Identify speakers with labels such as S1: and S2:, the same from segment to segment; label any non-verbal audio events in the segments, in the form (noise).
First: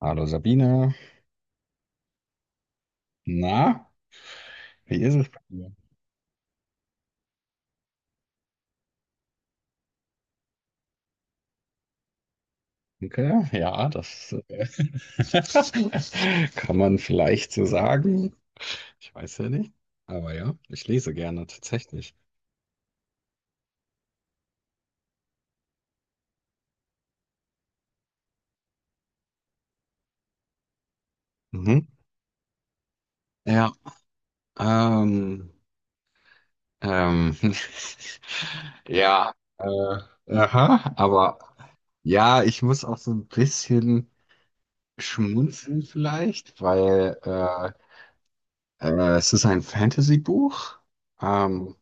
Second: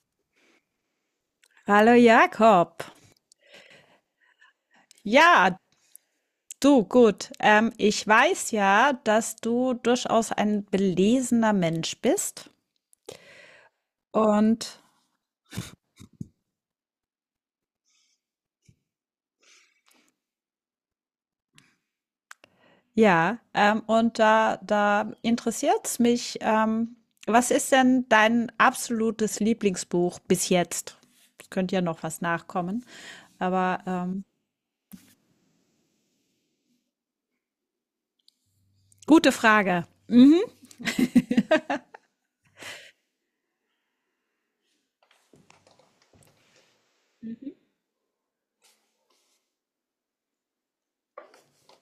S1: Hallo Sabine,
S2: Hallo Jakob.
S1: na, wie ist es bei
S2: Ja,
S1: dir?
S2: du, gut. Ich weiß ja, dass du durchaus ein belesener Mensch bist.
S1: Danke, ja, das
S2: Und
S1: kann man vielleicht so sagen. Ich weiß ja nicht, aber ja, ich lese gerne tatsächlich.
S2: und da interessiert es mich, was ist denn dein absolutes Lieblingsbuch bis jetzt? Es könnte ja
S1: Mhm.
S2: noch was nachkommen.
S1: Ja,
S2: Aber
S1: ähm, ähm, (laughs)
S2: gute
S1: ja,
S2: Frage.
S1: äh,
S2: Mhm.
S1: aha, aber ja, ich muss auch so ein bisschen schmunzeln vielleicht, weil es ist ein Fantasy-Buch. Ähm,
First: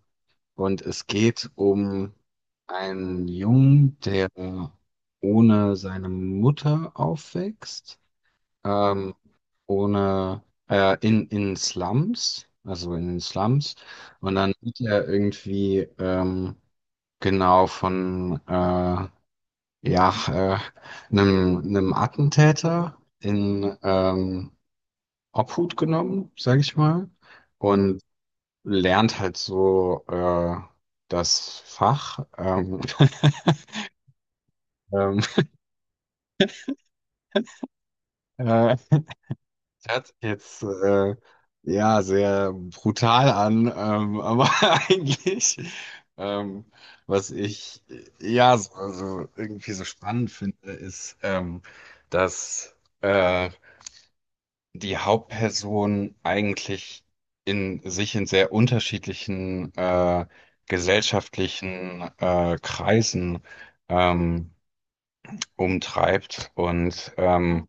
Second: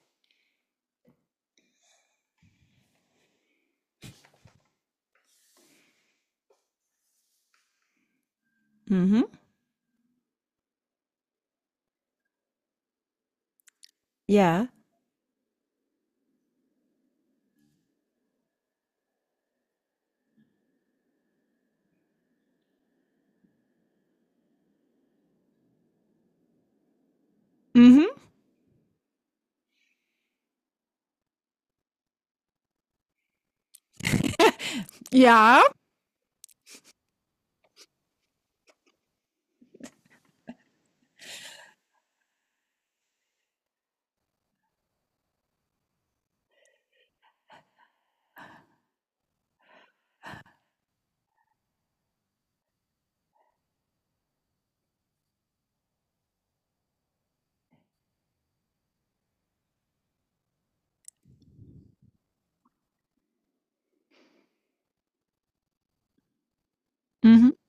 S1: Und es geht um einen Jungen, der ohne seine Mutter aufwächst, ähm,
S2: Mhm.
S1: ohne in Slums, also in den Slums. Und dann
S2: Ja.
S1: wird er irgendwie genau von äh, ja, äh, einem, einem Attentäter in Obhut genommen, sage ich mal. Und
S2: Mhm.
S1: lernt halt so das Fach. (laughs) Ähm,
S2: Ja.
S1: äh, hört sich jetzt ja sehr brutal an, aber (laughs) eigentlich, ähm, was ich ja so, also irgendwie so spannend finde, ist, dass die Hauptperson eigentlich in sich in sehr unterschiedlichen gesellschaftlichen Kreisen ähm, umtreibt und
S2: Mhm.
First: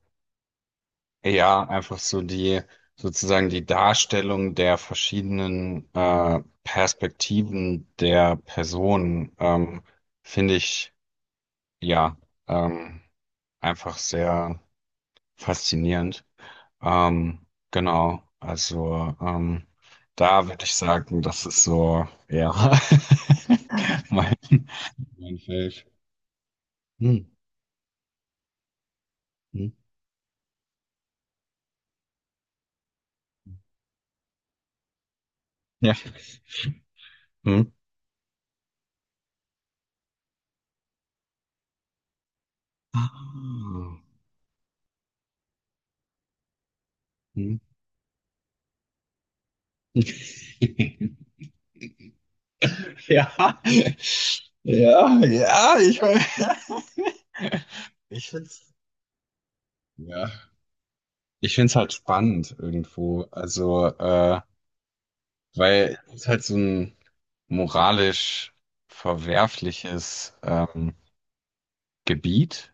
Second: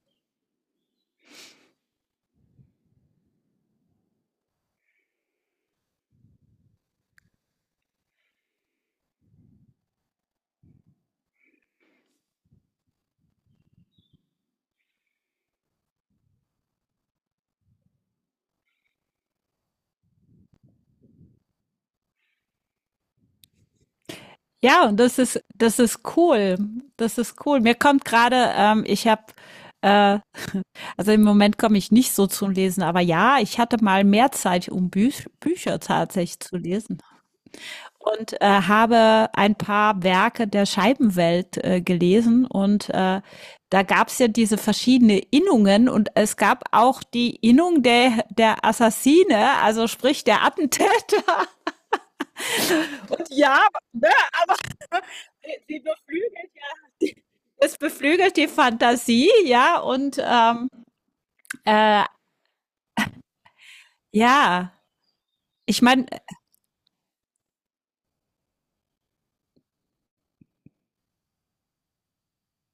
S1: ja, einfach so die sozusagen die Darstellung der verschiedenen Perspektiven der Person finde ich ja ähm, einfach sehr faszinierend. Genau, also da würde ich sagen, das ist so ja (laughs) mein,
S2: Ja, und
S1: mein
S2: das
S1: Feld.
S2: ist cool.
S1: Hm.
S2: Das ist cool. Mir kommt gerade,
S1: Hm.
S2: äh, also im Moment komme ich nicht so zum Lesen, aber ja, ich hatte mal mehr Zeit, um Bü Bücher
S1: Ja.
S2: tatsächlich zu lesen.
S1: Hm.
S2: Und habe ein paar Werke der Scheibenwelt gelesen und da
S1: Ah.
S2: gab es ja diese verschiedenen Innungen und es gab auch die
S1: Hm.
S2: Innung der Assassine, also sprich der
S1: (laughs)
S2: Attentäter. (laughs) Und
S1: Ja,
S2: ja,
S1: ja, ja,
S2: Sie beflügelt ja Es
S1: (laughs) ich
S2: beflügelt die
S1: find's,
S2: Fantasie, ja, und
S1: ja,
S2: ähm,
S1: ich find's halt
S2: äh,
S1: spannend irgendwo. Also,
S2: ja, ich
S1: weil
S2: meine,
S1: es halt so ein moralisch verwerfliches Gebiet,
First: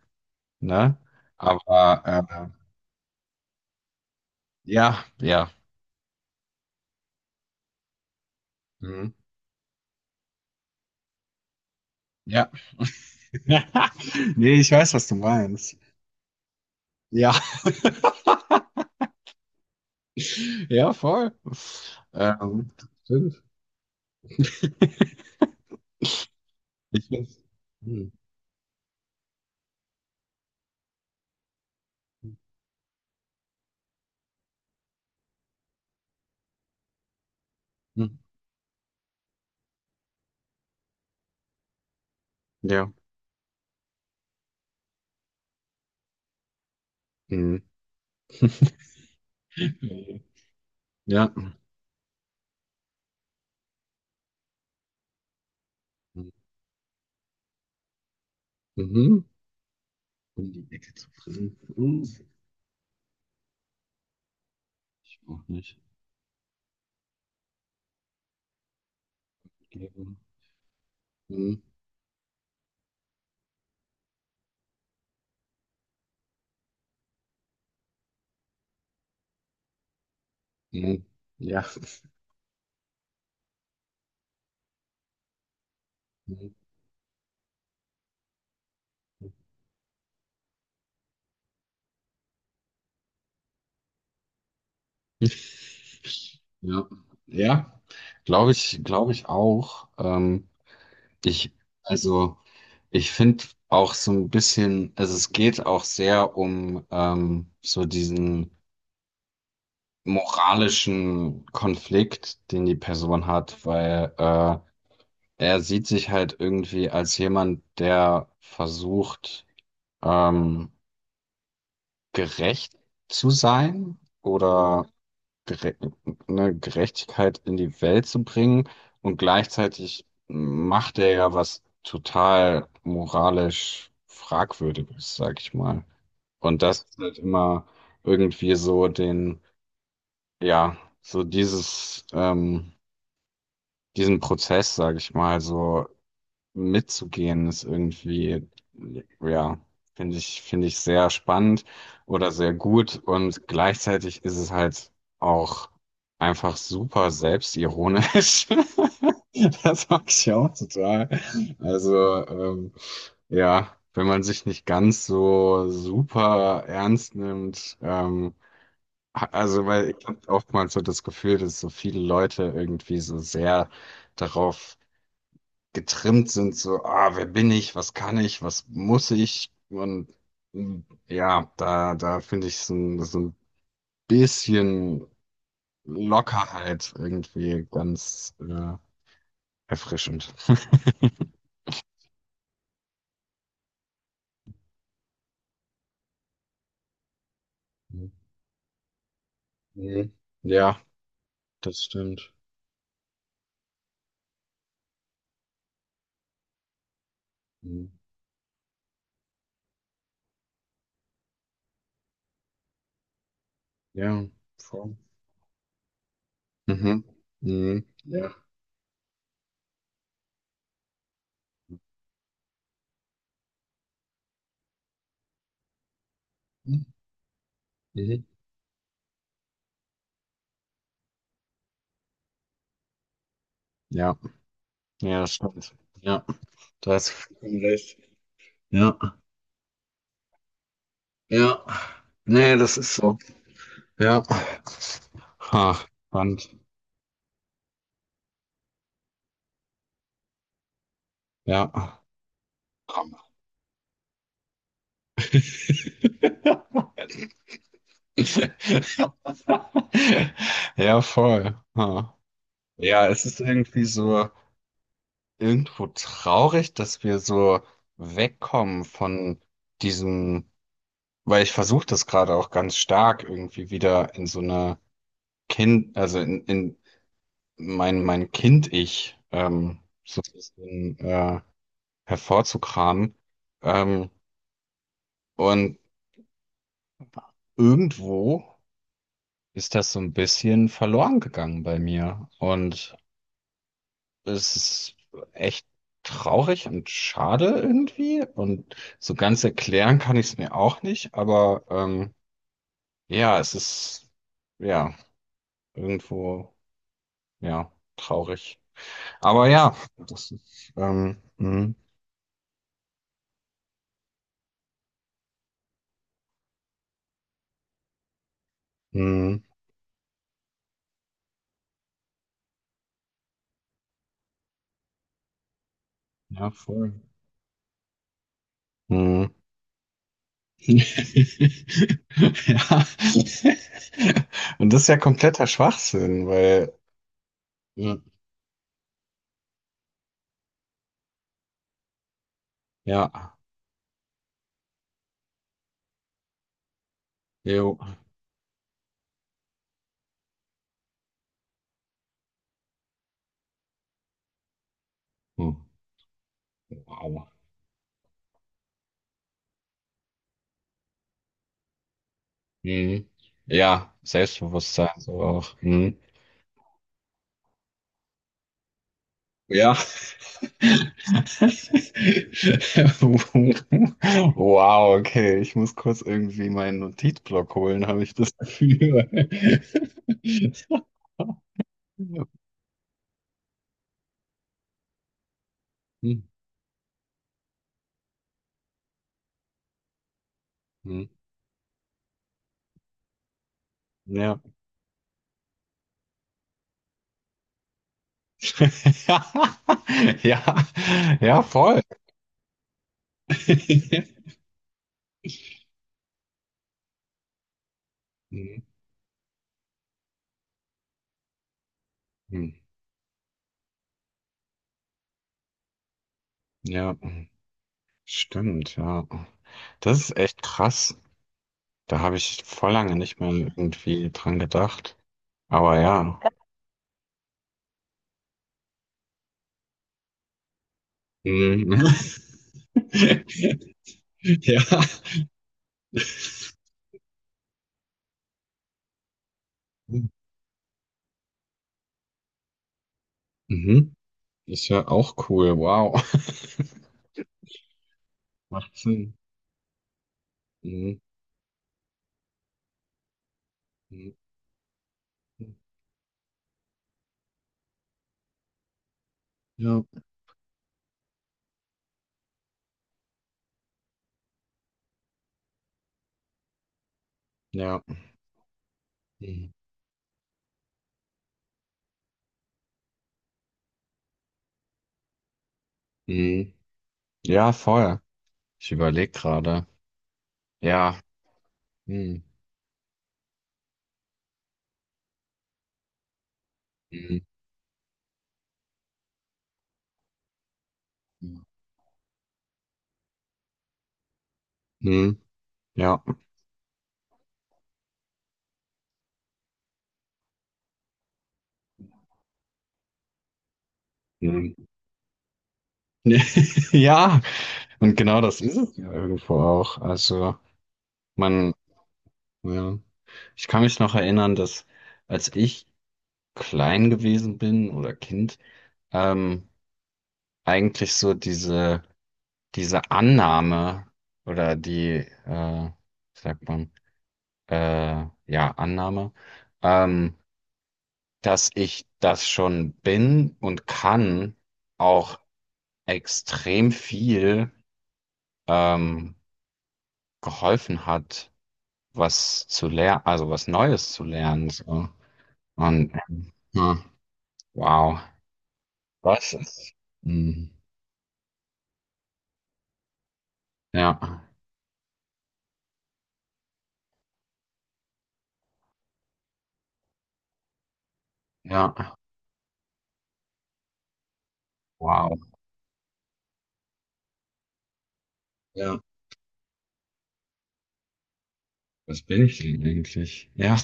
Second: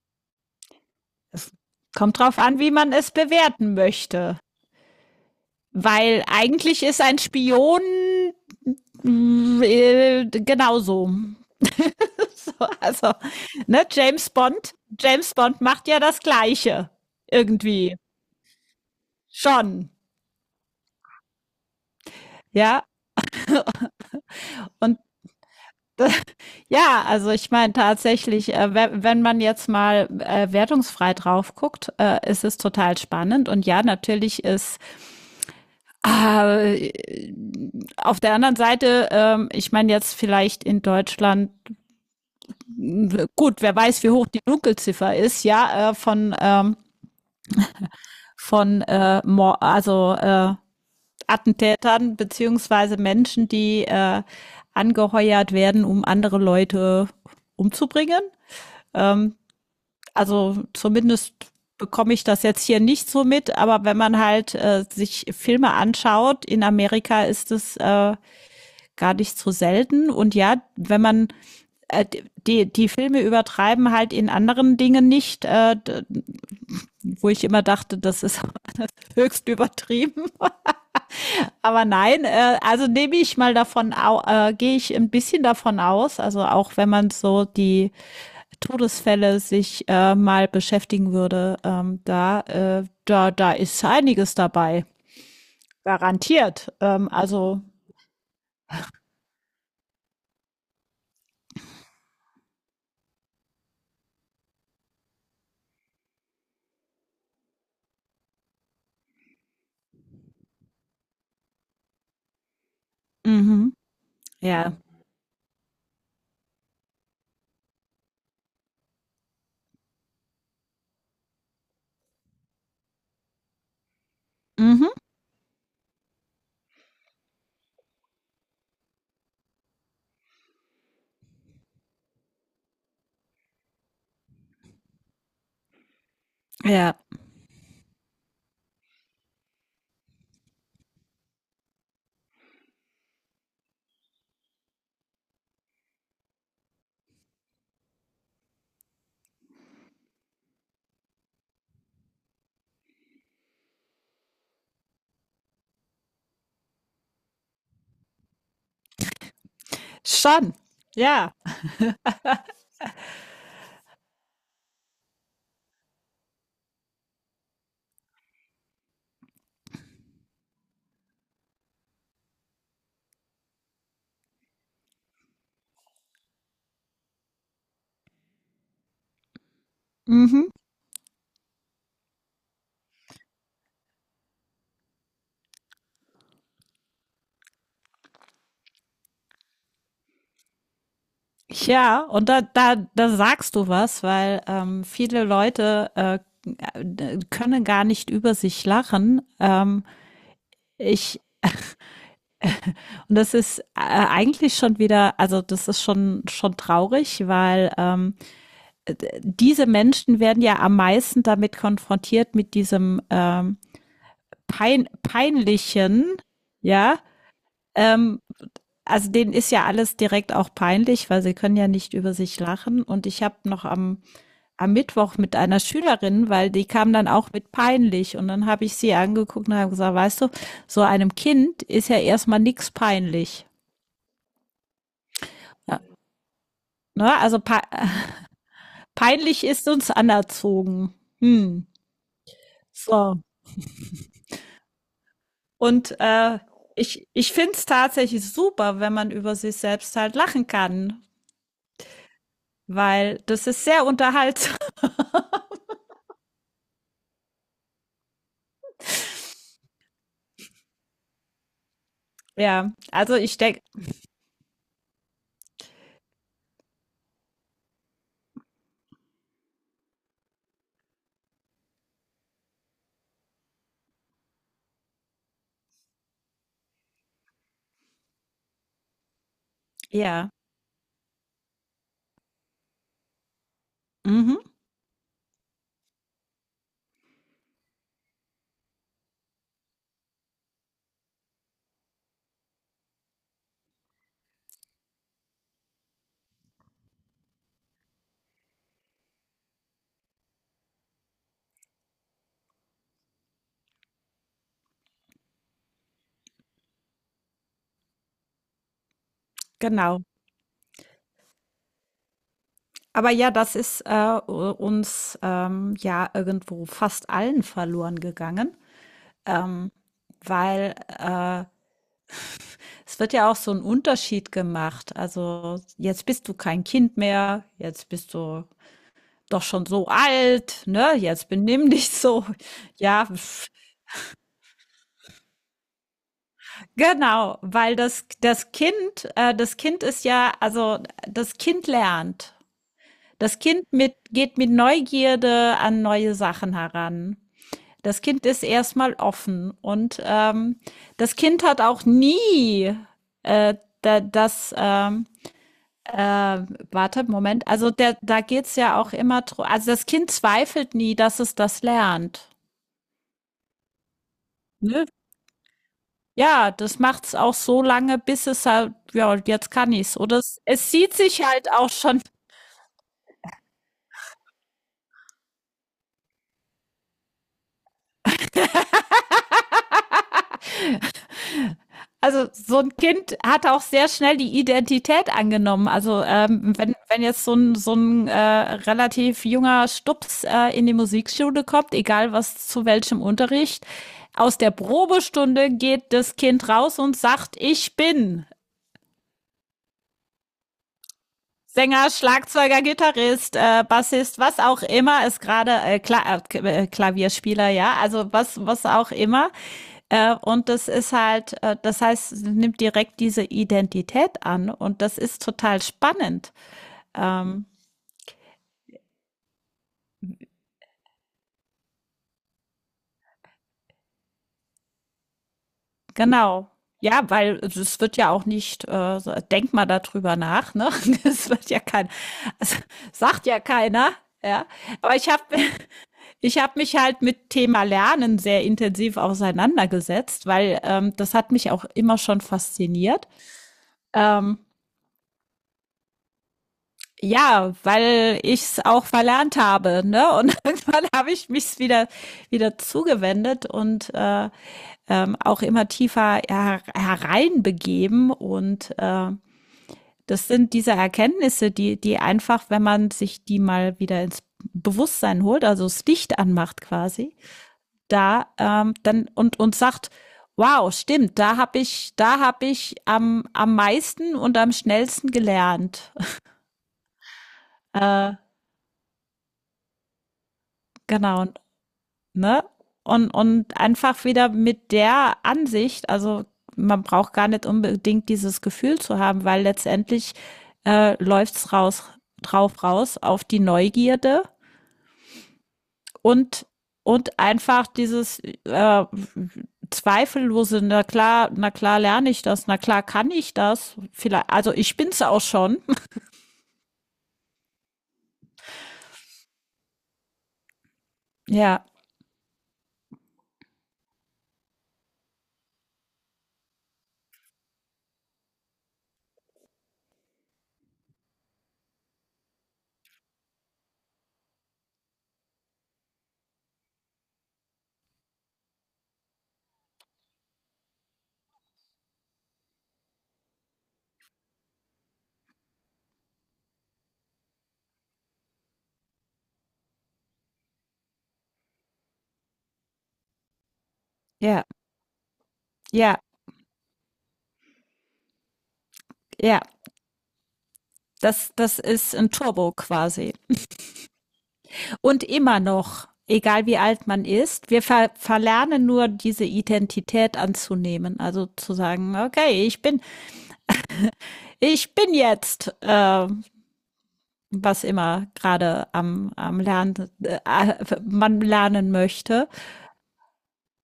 S1: ne?
S2: es
S1: Aber
S2: kommt drauf an, wie man es bewerten möchte.
S1: ja, ja,
S2: Weil eigentlich ist ein Spion
S1: mhm,
S2: genauso. (laughs)
S1: ja.
S2: so, also, ne, James
S1: (laughs) Nee, ich
S2: Bond,
S1: weiß, was du
S2: James Bond
S1: meinst.
S2: macht ja das Gleiche.
S1: Ja,
S2: Irgendwie. Schon.
S1: ja, voll. Ähm,
S2: Ja,
S1: stimmt.
S2: und
S1: (laughs)
S2: Ja,
S1: Ich
S2: also
S1: find's,
S2: ich meine
S1: hm.
S2: tatsächlich, wenn man jetzt mal wertungsfrei drauf guckt, ist es total spannend. Und ja, natürlich ist äh,
S1: Hm.
S2: auf der anderen Seite, ich meine jetzt vielleicht in Deutschland,
S1: Ja.
S2: mh, gut, wer weiß, wie hoch die Dunkelziffer ist, ja, äh, von, ähm,
S1: Mhm.
S2: von äh, Mor- also äh,
S1: Ja.
S2: Attentätern beziehungsweise Menschen, die angeheuert werden, um andere Leute umzubringen.
S1: Mhm.
S2: Ähm,
S1: Um
S2: also
S1: die Ecke zu
S2: zumindest
S1: fressen. Mhm.
S2: bekomme ich das jetzt hier nicht so mit, aber wenn man halt
S1: Ich
S2: sich
S1: auch
S2: Filme
S1: nicht.
S2: anschaut, in Amerika ist es gar nicht so selten. Und ja, wenn man
S1: Mhm.
S2: äh, die Filme übertreiben halt in anderen Dingen nicht, wo ich immer dachte, das ist (laughs) höchst übertrieben. (laughs)
S1: Mhm. Ja.
S2: Aber
S1: (laughs)
S2: nein, also nehme ich mal davon, gehe ich ein bisschen davon aus, also
S1: Mhm.
S2: auch wenn man so die Todesfälle sich mal beschäftigen würde, da ist einiges dabei. Garantiert.
S1: Ja.
S2: Also,
S1: Ja. Glaube ich auch. Ich, also, ich finde auch so ein bisschen, also es geht auch sehr um so diesen moralischen Konflikt, den die Person hat,
S2: mhm.
S1: weil
S2: Ja.
S1: er sieht sich halt irgendwie als jemand, der versucht, ähm, gerecht zu sein oder
S2: Mhm.
S1: gere ne, Gerechtigkeit in die Welt zu bringen. Und gleichzeitig macht er ja was total moralisch Fragwürdiges, sag ich mal. Und das
S2: Ja.
S1: ist halt immer irgendwie so den, ja, so dieses, diesen Prozess, sag ich mal, so mitzugehen, ist irgendwie, ja, finde ich sehr spannend oder sehr gut. Und gleichzeitig ist es halt auch einfach super selbstironisch. (laughs) Das mag ich ja auch
S2: Schon.
S1: total.
S2: Ja.
S1: Also, ja, wenn man sich nicht ganz so super ernst nimmt, Also, weil ich habe oftmals so das Gefühl, dass so viele Leute irgendwie so sehr darauf getrimmt sind, so, ah, wer bin ich, was kann ich, was muss ich? Und
S2: Mhm.
S1: mm, ja, da finde ich so, so ein bisschen Lockerheit irgendwie ganz erfrischend. (laughs)
S2: Ja, und da sagst du was, weil viele Leute können gar nicht über sich lachen.
S1: Mhm. Ja,
S2: Ich,
S1: das stimmt.
S2: und das ist eigentlich schon wieder, also das ist schon traurig, weil
S1: Mhm.
S2: diese Menschen werden ja am meisten damit konfrontiert mit diesem
S1: Ja, voll.
S2: peinlichen, ja,
S1: Mhm. Mhm.
S2: ähm,
S1: Ja.
S2: also denen ist ja alles direkt auch peinlich, weil sie können ja nicht über sich lachen. Und ich habe noch am Mittwoch mit einer Schülerin, weil die kam dann auch mit peinlich.
S1: Mhm.
S2: Und dann habe ich sie angeguckt und habe gesagt, weißt du, so einem Kind ist ja erstmal nichts peinlich.
S1: Ja, ja, das stimmt.
S2: Ja.
S1: Ja, da hast du
S2: Ne? Also pe
S1: vollkommen recht. Ja,
S2: peinlich ist uns anerzogen.
S1: ja.
S2: Hm.
S1: Nee, das ist so.
S2: So.
S1: Ja. Ha,
S2: Und
S1: spannend.
S2: ich finde es tatsächlich super, wenn man über sich selbst halt lachen kann,
S1: Ja.
S2: weil
S1: Hammer.
S2: das ist sehr unterhaltsam. (laughs)
S1: (laughs) Ja, voll. Ha.
S2: Ja,
S1: Ja,
S2: also
S1: es
S2: ich
S1: ist
S2: denke,
S1: irgendwie so irgendwo traurig, dass wir so wegkommen von diesem, weil ich versuche das gerade auch ganz stark irgendwie wieder in so eine Kind, also in mein Kind-Ich so
S2: ja,
S1: ein bisschen hervorzukramen. Ähm,
S2: mhm,
S1: und irgendwo ist das so ein bisschen verloren gegangen bei mir. Und es ist echt traurig und schade irgendwie. Und so ganz erklären kann ich es mir auch nicht. Aber ja, es ist ja irgendwo ja traurig. Aber ja,
S2: genau.
S1: das ist
S2: Aber ja, das ist uns ja irgendwo fast allen verloren gegangen,
S1: mh,
S2: ähm, weil es wird ja auch so ein Unterschied gemacht. Also jetzt bist du
S1: ja
S2: kein
S1: voll.
S2: Kind mehr, jetzt bist du
S1: Mh.
S2: doch schon so alt, ne? Jetzt benimm dich
S1: (laughs)
S2: so.
S1: Ja.
S2: Ja, pf,
S1: Und das ist ja kompletter Schwachsinn, weil
S2: genau, weil
S1: ja,
S2: das, das Kind, das Kind ist ja, also das Kind lernt.
S1: ja,
S2: Das Kind geht mit Neugierde an neue Sachen heran.
S1: jo.
S2: Das Kind ist erstmal offen und das Kind hat auch nie äh, da, das, ähm,
S1: Hm.
S2: äh, warte,
S1: Wow.
S2: Moment, also der, da geht's ja auch immer, dr- also das Kind zweifelt nie, dass es das lernt.
S1: Mhm. Ja,
S2: Ne?
S1: Selbstbewusstsein so auch. Mhm.
S2: Ja, das macht's auch so lange, bis es halt ja, jetzt kann
S1: Ja.
S2: ich's. Oder es sieht
S1: (laughs)
S2: sich halt auch schon
S1: Wow, okay. Ich muss kurz irgendwie meinen Notizblock holen, habe ich das Gefühl. Mhm.
S2: also, so ein Kind hat auch sehr schnell die Identität angenommen. Also, wenn jetzt so ein relativ junger Stups, in die
S1: Mhm.
S2: Musikschule kommt, egal was zu welchem Unterricht, aus
S1: Ja.
S2: der Probestunde geht das Kind raus und sagt: „Ich bin“
S1: (laughs) Ja, ja, voll.
S2: Sänger, Schlagzeuger, Gitarrist, Bassist,
S1: (laughs)
S2: was auch immer ist gerade Klavierspieler, ja, also
S1: Mhm.
S2: was auch immer. Und das ist halt, das heißt,
S1: Mhm.
S2: nimmt direkt diese Identität an und das ist total spannend.
S1: Ja, hm.
S2: Ähm,
S1: Stimmt, ja. Das ist echt krass. Da habe ich vor lange nicht mehr irgendwie dran gedacht. Aber ja.
S2: genau. Ja, weil es wird ja auch nicht, so- denk mal darüber nach, ne? (laughs) Das wird ja kein,
S1: Mhm.
S2: es sagt ja
S1: (laughs)
S2: keiner, ja.
S1: Ja.
S2: Aber ich habe Ich habe mich halt mit Thema Lernen sehr intensiv auseinandergesetzt, weil das hat mich auch immer schon fasziniert.
S1: Mhm.
S2: Ähm,
S1: Ist ja auch cool. Wow. (laughs)
S2: ja, weil ich es
S1: Macht
S2: auch
S1: Sinn.
S2: verlernt habe, ne? (laughs) Und irgendwann
S1: Mhm.
S2: habe ich mich wieder zugewendet und
S1: Mhm.
S2: auch immer tiefer hereinbegeben. Und
S1: Ja.
S2: das sind diese Erkenntnisse, die einfach, wenn man sich die mal wieder ins Bewusstsein holt, also das Licht anmacht quasi,
S1: Ja.
S2: da dann
S1: Mhm.
S2: und sagt, wow, stimmt, da habe ich am meisten und am schnellsten gelernt. (laughs)
S1: Mhm. Ja, voll.
S2: Äh,
S1: Ich überlege gerade. Ja.
S2: genau,
S1: Mhm.
S2: ne? Und einfach wieder mit der Ansicht, also man braucht
S1: Mhm.
S2: gar nicht unbedingt dieses Gefühl zu haben, weil letztendlich läuft's raus drauf raus auf die Neugierde
S1: Mhm. Ja.
S2: und, und einfach dieses Zweifellose, na klar, na klar lerne ich das, na klar kann ich das. Vielleicht, also
S1: Mhm.
S2: ich bin's auch schon. (laughs)
S1: (laughs) Ja. Und genau das ist es ja irgendwo auch. Also man,
S2: Ja,
S1: ja. Ich kann mich noch erinnern, dass als ich klein gewesen bin oder Kind, ähm, eigentlich so diese Annahme oder die, äh, wie sagt man, ja, Annahme, ähm, dass ich das schon bin und kann, auch extrem viel ähm, geholfen hat, was zu lernen, also was Neues zu
S2: ja,
S1: lernen. So. Und
S2: ja,
S1: ja, wow, was
S2: ja.
S1: ist? mm,
S2: Das, das ist ein Turbo quasi.
S1: Ja,
S2: Und immer noch, egal wie alt man ist, wir verlernen nur diese Identität anzunehmen. Also zu sagen,
S1: ja.
S2: okay, ich bin
S1: Wow,
S2: jetzt, was immer gerade
S1: ja.
S2: am Lernen, äh, man lernen
S1: Was bin
S2: möchte.
S1: ich denn eigentlich? Ja.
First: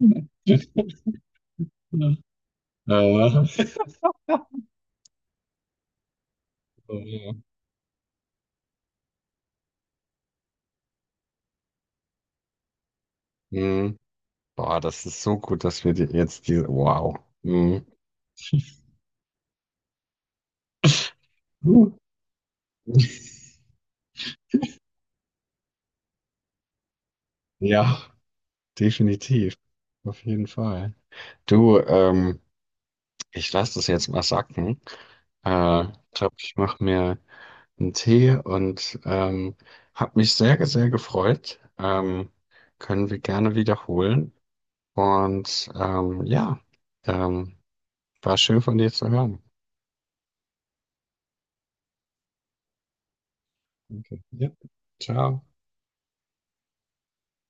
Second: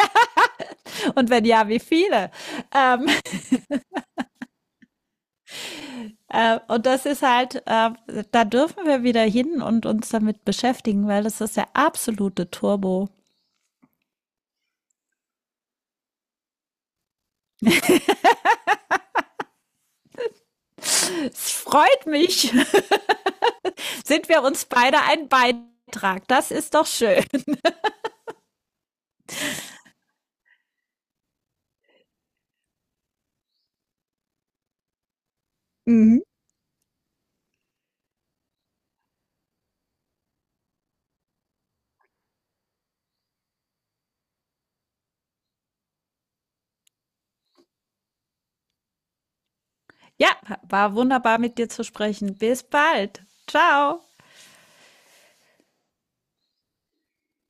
S1: (laughs)
S2: Und wenn ja, wie viele?
S1: Äh,
S2: Ähm, und das ist halt, da dürfen wir wieder hin und uns damit beschäftigen, weil das ist der absolute Turbo.
S1: mhm. Boah, das ist so gut, dass wir die, jetzt diese. Wow. Mhm.
S2: Es
S1: (laughs) Uh.
S2: freut mich. (laughs) Sind wir uns beide ein Beitrag? Das ist doch schön.
S1: Ja, definitiv. Auf jeden Fall. Du, ich lasse das jetzt mal sacken. Ich
S2: Mhm.
S1: glaube, ich mache mir einen Tee und habe mich sehr, sehr gefreut. Können wir gerne wiederholen. Und ja, ähm, war schön von dir zu hören.
S2: Ja, war wunderbar mit dir zu sprechen. Bis bald. Ciao.
S1: Okay. Ja. Ciao.